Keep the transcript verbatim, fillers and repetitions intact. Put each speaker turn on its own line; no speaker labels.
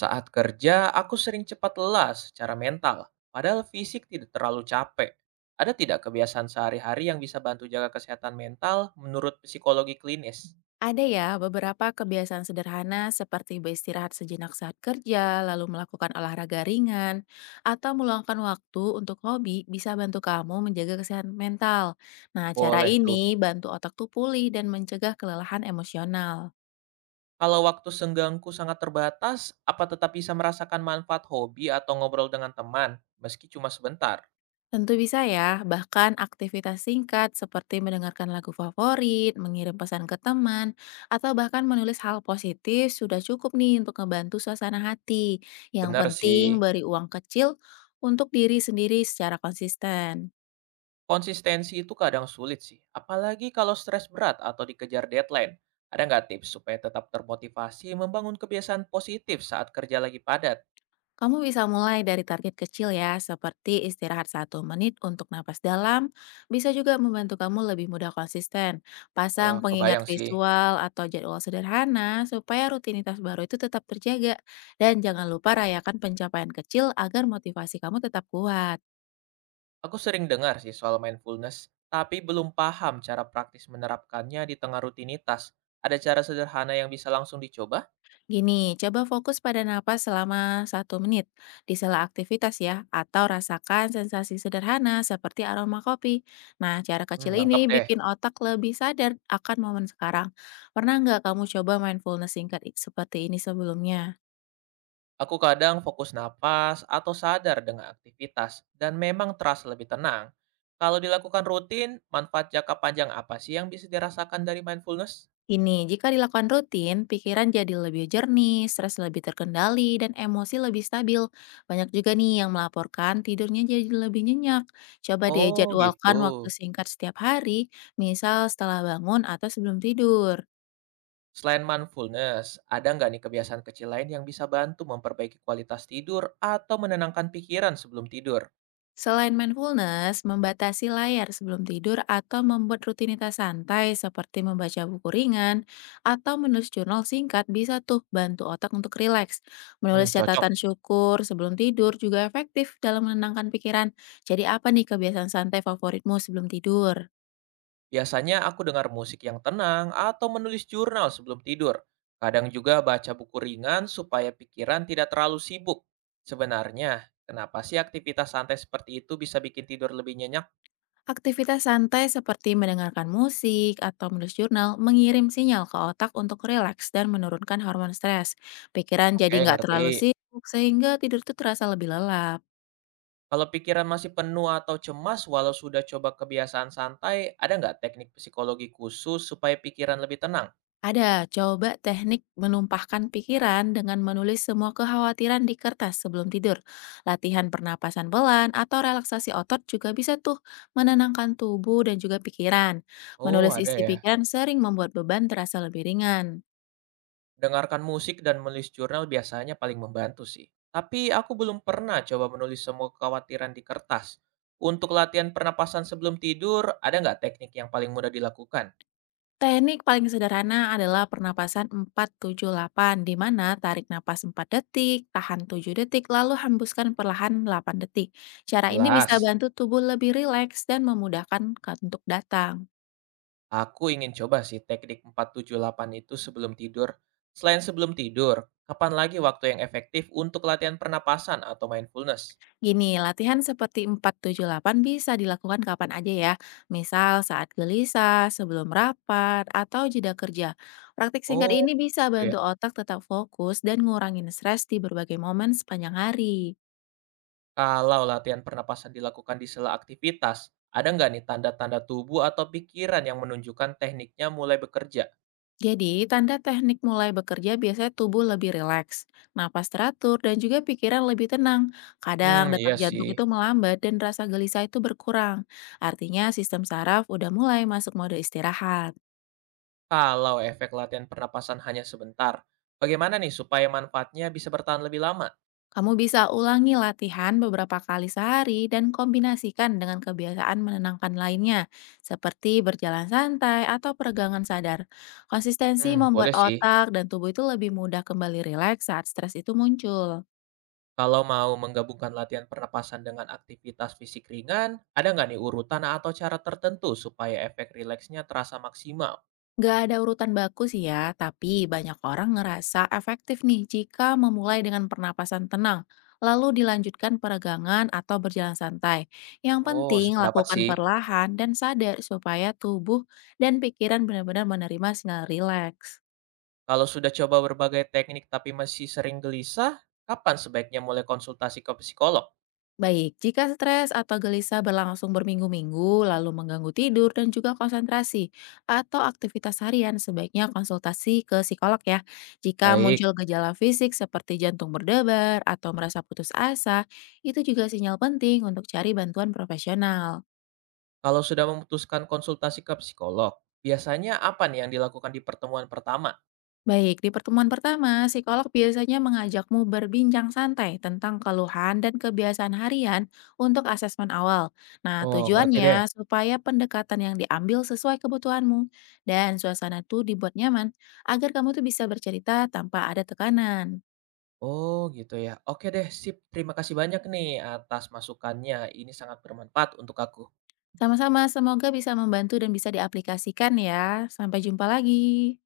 Saat kerja, aku sering cepat lelah secara mental, padahal fisik tidak terlalu capek. Ada tidak kebiasaan sehari-hari yang bisa bantu jaga kesehatan mental menurut psikologi klinis?
Ada ya, beberapa kebiasaan sederhana seperti beristirahat sejenak saat kerja, lalu melakukan olahraga ringan, atau meluangkan waktu untuk hobi bisa bantu kamu menjaga kesehatan mental. Nah, cara
Boleh tuh.
ini bantu otak tuh pulih dan mencegah kelelahan emosional.
Kalau waktu senggangku sangat terbatas, apa tetap bisa merasakan manfaat hobi atau ngobrol dengan teman, meski cuma sebentar?
Tentu bisa ya, bahkan aktivitas singkat seperti mendengarkan lagu favorit, mengirim pesan ke teman, atau bahkan menulis hal positif sudah cukup nih untuk membantu suasana hati. Yang
Benar
penting
sih,
beri uang kecil untuk diri sendiri secara konsisten.
konsistensi itu kadang sulit sih, apalagi kalau stres berat atau dikejar deadline. Ada nggak tips supaya tetap termotivasi membangun kebiasaan positif saat kerja lagi padat?
Kamu bisa mulai dari target kecil ya, seperti istirahat satu menit untuk napas dalam, bisa juga membantu kamu lebih mudah konsisten.
Eee,
Pasang
kebayang
pengingat
sih.
visual atau jadwal sederhana supaya rutinitas baru itu tetap terjaga. Dan jangan lupa rayakan pencapaian kecil agar motivasi kamu tetap kuat.
Aku sering dengar sih soal mindfulness, tapi belum paham cara praktis menerapkannya di tengah rutinitas. Ada cara sederhana yang bisa langsung dicoba?
Gini, coba fokus pada napas selama satu menit di sela aktivitas ya, atau rasakan sensasi sederhana seperti aroma kopi. Nah, cara
Hmm,
kecil
nangkep
ini
deh.
bikin otak lebih sadar akan momen sekarang. Pernah nggak kamu coba mindfulness singkat i- seperti ini sebelumnya?
Aku kadang fokus napas atau sadar dengan aktivitas dan memang terasa lebih tenang. Kalau dilakukan rutin, manfaat jangka panjang apa sih yang bisa dirasakan dari mindfulness?
Ini, jika dilakukan rutin, pikiran jadi lebih jernih, stres lebih terkendali, dan emosi lebih stabil. Banyak juga nih yang melaporkan tidurnya jadi lebih nyenyak. Coba deh
Oh gitu.
jadwalkan waktu singkat setiap hari, misal setelah bangun atau sebelum tidur.
Selain mindfulness, ada nggak nih kebiasaan kecil lain yang bisa bantu memperbaiki kualitas tidur atau menenangkan pikiran sebelum tidur?
Selain mindfulness, membatasi layar sebelum tidur atau membuat rutinitas santai seperti membaca buku ringan atau menulis jurnal singkat bisa tuh bantu otak untuk rileks.
Hmm,
Menulis
cocok.
catatan syukur sebelum tidur juga efektif dalam menenangkan pikiran. Jadi apa nih kebiasaan santai favoritmu sebelum tidur?
Biasanya aku dengar musik yang tenang atau menulis jurnal sebelum tidur. Kadang juga baca buku ringan supaya pikiran tidak terlalu sibuk. Sebenarnya, kenapa sih aktivitas santai seperti itu bisa bikin tidur lebih nyenyak?
Aktivitas santai seperti mendengarkan musik atau menulis jurnal mengirim sinyal ke otak untuk rileks dan menurunkan hormon stres. Pikiran jadi
Oke,
nggak
ngerti.
terlalu sibuk sehingga tidur tuh terasa lebih lelap.
Kalau pikiran masih penuh atau cemas walau sudah coba kebiasaan santai, ada nggak teknik psikologi khusus supaya pikiran lebih tenang?
Ada, coba teknik menumpahkan pikiran dengan menulis semua kekhawatiran di kertas sebelum tidur. Latihan pernapasan pelan atau relaksasi otot juga bisa tuh menenangkan tubuh dan juga pikiran.
Oh,
Menulis
ada
isi
ya.
pikiran sering membuat beban terasa lebih ringan.
Dengarkan musik dan menulis jurnal biasanya paling membantu sih. Tapi aku belum pernah coba menulis semua kekhawatiran di kertas. Untuk latihan pernapasan sebelum tidur, ada nggak teknik yang paling mudah dilakukan?
Teknik paling sederhana adalah pernapasan empat tujuh delapan, di mana tarik napas empat detik, tahan tujuh detik, lalu hembuskan perlahan delapan detik. Cara ini bisa
Jelas.
bantu tubuh lebih rileks dan memudahkan untuk datang.
Aku ingin coba sih teknik empat tujuh delapan itu sebelum tidur. Selain sebelum tidur, kapan lagi waktu yang efektif untuk latihan pernapasan atau mindfulness?
Gini, latihan seperti empat tujuh delapan bisa dilakukan kapan aja ya. Misal saat gelisah, sebelum rapat, atau jeda kerja. Praktik singkat
Oh,
ini bisa
gitu ya.
bantu otak tetap fokus dan ngurangin stres di berbagai momen sepanjang hari.
Kalau latihan pernapasan dilakukan di sela aktivitas, ada nggak nih tanda-tanda tubuh atau pikiran yang menunjukkan tekniknya mulai bekerja?
Jadi, tanda teknik mulai bekerja biasanya tubuh lebih rileks, napas teratur, dan juga pikiran lebih tenang.
Hmm,
Kadang
iya
detak
sih.
jantung itu melambat dan rasa gelisah itu berkurang. Artinya sistem saraf udah mulai masuk mode istirahat.
Kalau efek latihan pernapasan hanya sebentar, bagaimana nih supaya manfaatnya bisa bertahan lebih lama?
Kamu bisa ulangi latihan beberapa kali sehari dan kombinasikan dengan kebiasaan menenangkan lainnya, seperti berjalan santai atau peregangan sadar. Konsistensi
Hmm, boleh
membuat
sih.
otak dan tubuh itu lebih mudah kembali rileks saat stres itu muncul.
Kalau mau menggabungkan latihan pernapasan dengan aktivitas fisik ringan, ada nggak nih urutan atau cara tertentu supaya efek rileksnya terasa maksimal?
Nggak ada urutan baku sih ya, tapi banyak orang ngerasa efektif nih jika memulai dengan pernapasan tenang, lalu dilanjutkan peregangan atau berjalan santai. Yang
Oh,
penting
sependapat
lakukan
sih.
perlahan dan sadar supaya tubuh dan pikiran benar-benar menerima sinyal rileks.
Kalau sudah coba berbagai teknik tapi masih sering gelisah, kapan sebaiknya mulai konsultasi ke psikolog?
Baik, jika stres atau gelisah berlangsung berminggu-minggu, lalu mengganggu tidur dan juga konsentrasi atau aktivitas harian, sebaiknya konsultasi ke psikolog ya. Jika
Baik,
muncul gejala fisik seperti jantung berdebar atau merasa putus asa, itu juga sinyal penting untuk cari bantuan profesional.
kalau sudah memutuskan konsultasi ke psikolog, biasanya apa nih yang dilakukan di pertemuan pertama?
Baik, di pertemuan pertama, psikolog biasanya mengajakmu berbincang santai tentang keluhan dan kebiasaan harian untuk asesmen awal. Nah,
Oh, ngerti deh.
tujuannya supaya pendekatan yang diambil sesuai kebutuhanmu dan suasana itu dibuat nyaman agar kamu tuh bisa bercerita tanpa ada tekanan.
Oh, gitu ya. Oke deh, sip. Terima kasih banyak nih atas masukannya. Ini sangat bermanfaat untuk aku.
Sama-sama, semoga bisa membantu dan bisa diaplikasikan ya. Sampai jumpa lagi.